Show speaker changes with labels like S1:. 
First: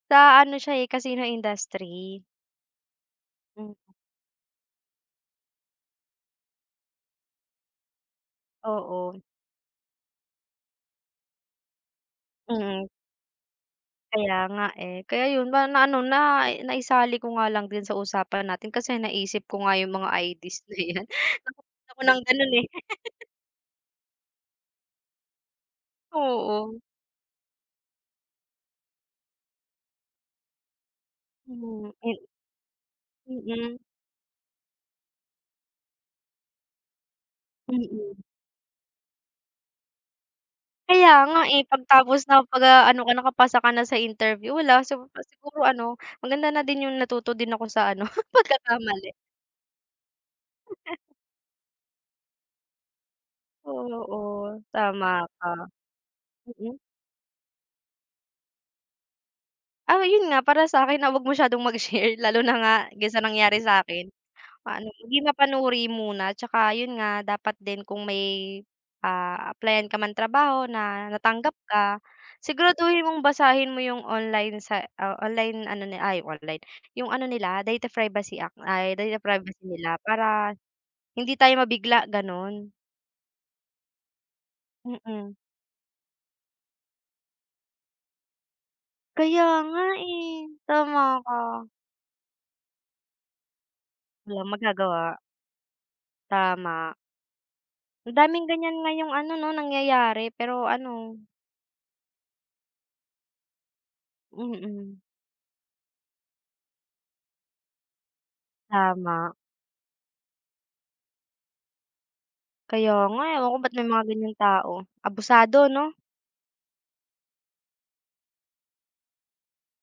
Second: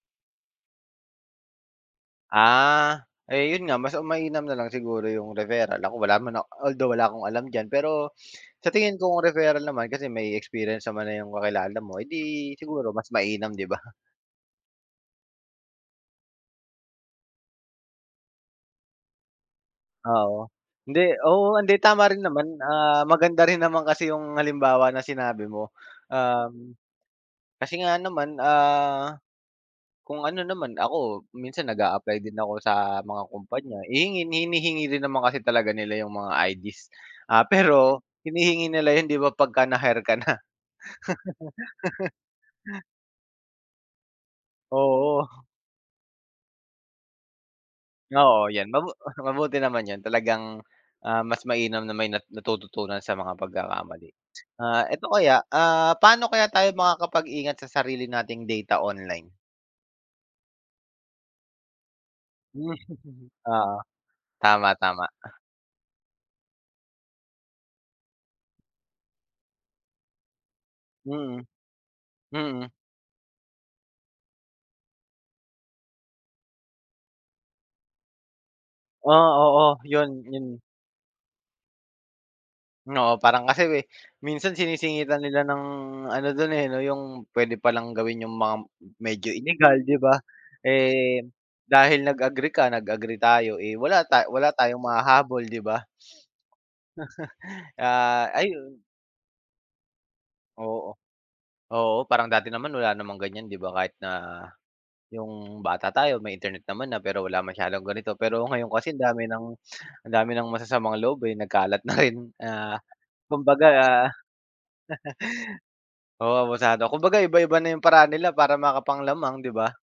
S1: Sa ano siya eh, casino industry.
S2: Ah, yun
S1: Mm.
S2: nga mas mainam na lang siguro yung referral, ako wala man although wala akong alam diyan pero, sa tingin ko
S1: Oo.
S2: ang referral naman kasi may experience naman na yung kakilala mo eh di
S1: Mm.
S2: siguro mas mainam, di ba?
S1: Kaya nga eh, kaya yun, ma na-ano na naisali ko nga lang din sa usapan natin kasi naisip ko nga yung mga ID's
S2: Oo,
S1: na yan
S2: hindi
S1: na
S2: oo hindi
S1: ako
S2: tama
S1: ng
S2: rin
S1: ganon
S2: naman
S1: eh.
S2: ah, maganda rin naman kasi yung halimbawa na sinabi mo, um,
S1: Oo.
S2: kasi nga naman ah, kung ano naman ako, minsan nag
S1: Hmm,
S2: a-apply din ako sa mga
S1: mm.
S2: kumpanya, hihingin hinihingi din naman kasi talaga nila yung mga ID's, ah, pero,
S1: Mm.
S2: hinihingi nila yun di ba pagka na-hire ka na?
S1: Kaya nga eh, 'pag tapos nakapag-ano ka nakapasa ka na sa interview wala sig
S2: Oo.
S1: siguro ano maganda na din yung natuto din ako sa ano
S2: Oo yan mabu
S1: pagkakamali.
S2: mabuti naman yun talagang, ah, mas mainam na may na natututunan sa mga pagkakamali,
S1: Oo,
S2: ah
S1: tama
S2: eto kaya
S1: ka,
S2: ah, paano kaya tayo
S1: mm.
S2: makakapag-ingat sa sarili nating data online?
S1: Ah 'yon nga, para sa akin na 'wag masyadong mag-share, lalo na nga
S2: Hmm.
S1: dun sa nangyari
S2: Oo
S1: sa akin.
S2: tama,
S1: Paano
S2: tama
S1: hindi
S2: ah.
S1: mapanuri muna tsaka yun nga, dapat din kung may, ah, apply-an ka ng trabaho na
S2: Mm,
S1: natanggap ka,
S2: mm.
S1: siguraduhin mong basahin mo 'yong online sa o online ano ay online, 'yong ano nila data privacy act ay data privacy
S2: Oh, oo,
S1: nila
S2: yun
S1: para,
S2: yun.
S1: hindi tayo mabigla ganun.
S2: Oo, parang kasi eh, minsan sinisingitan
S1: Mm.
S2: nila ng ano dun eh, no yung pwede palang gawin yung mga medyo
S1: Kaya
S2: illegal
S1: nga
S2: di ba?
S1: eh, tama
S2: Eh,
S1: ka.
S2: dahil nag-agree ka, nag agree tayo eh, wala ta wala
S1: Walang
S2: tayong
S1: magagawa.
S2: mahahabol di ba?
S1: Tama. Ang
S2: Ah,
S1: daming ganyan
S2: ayun.
S1: ngayong ano no, nangyayari pero
S2: Oo,
S1: ano
S2: oo parang dati naman wala namang ganyan di ba kahit na,
S1: Mm.
S2: yung bata tayo may Internet naman na pero wala masyadong ganito pero ngayon kasi ang dami
S1: Tama.
S2: ng ang dami ng masasamang loob eh, nagkalat na rin ah,
S1: Kaya nga, ewan ko
S2: kumbaga
S1: ba't may mga ganyang tao, abusado no?
S2: Oo abusado kumbaga iba-iba na yung paraan nila para makapang-lamang, 'di ba?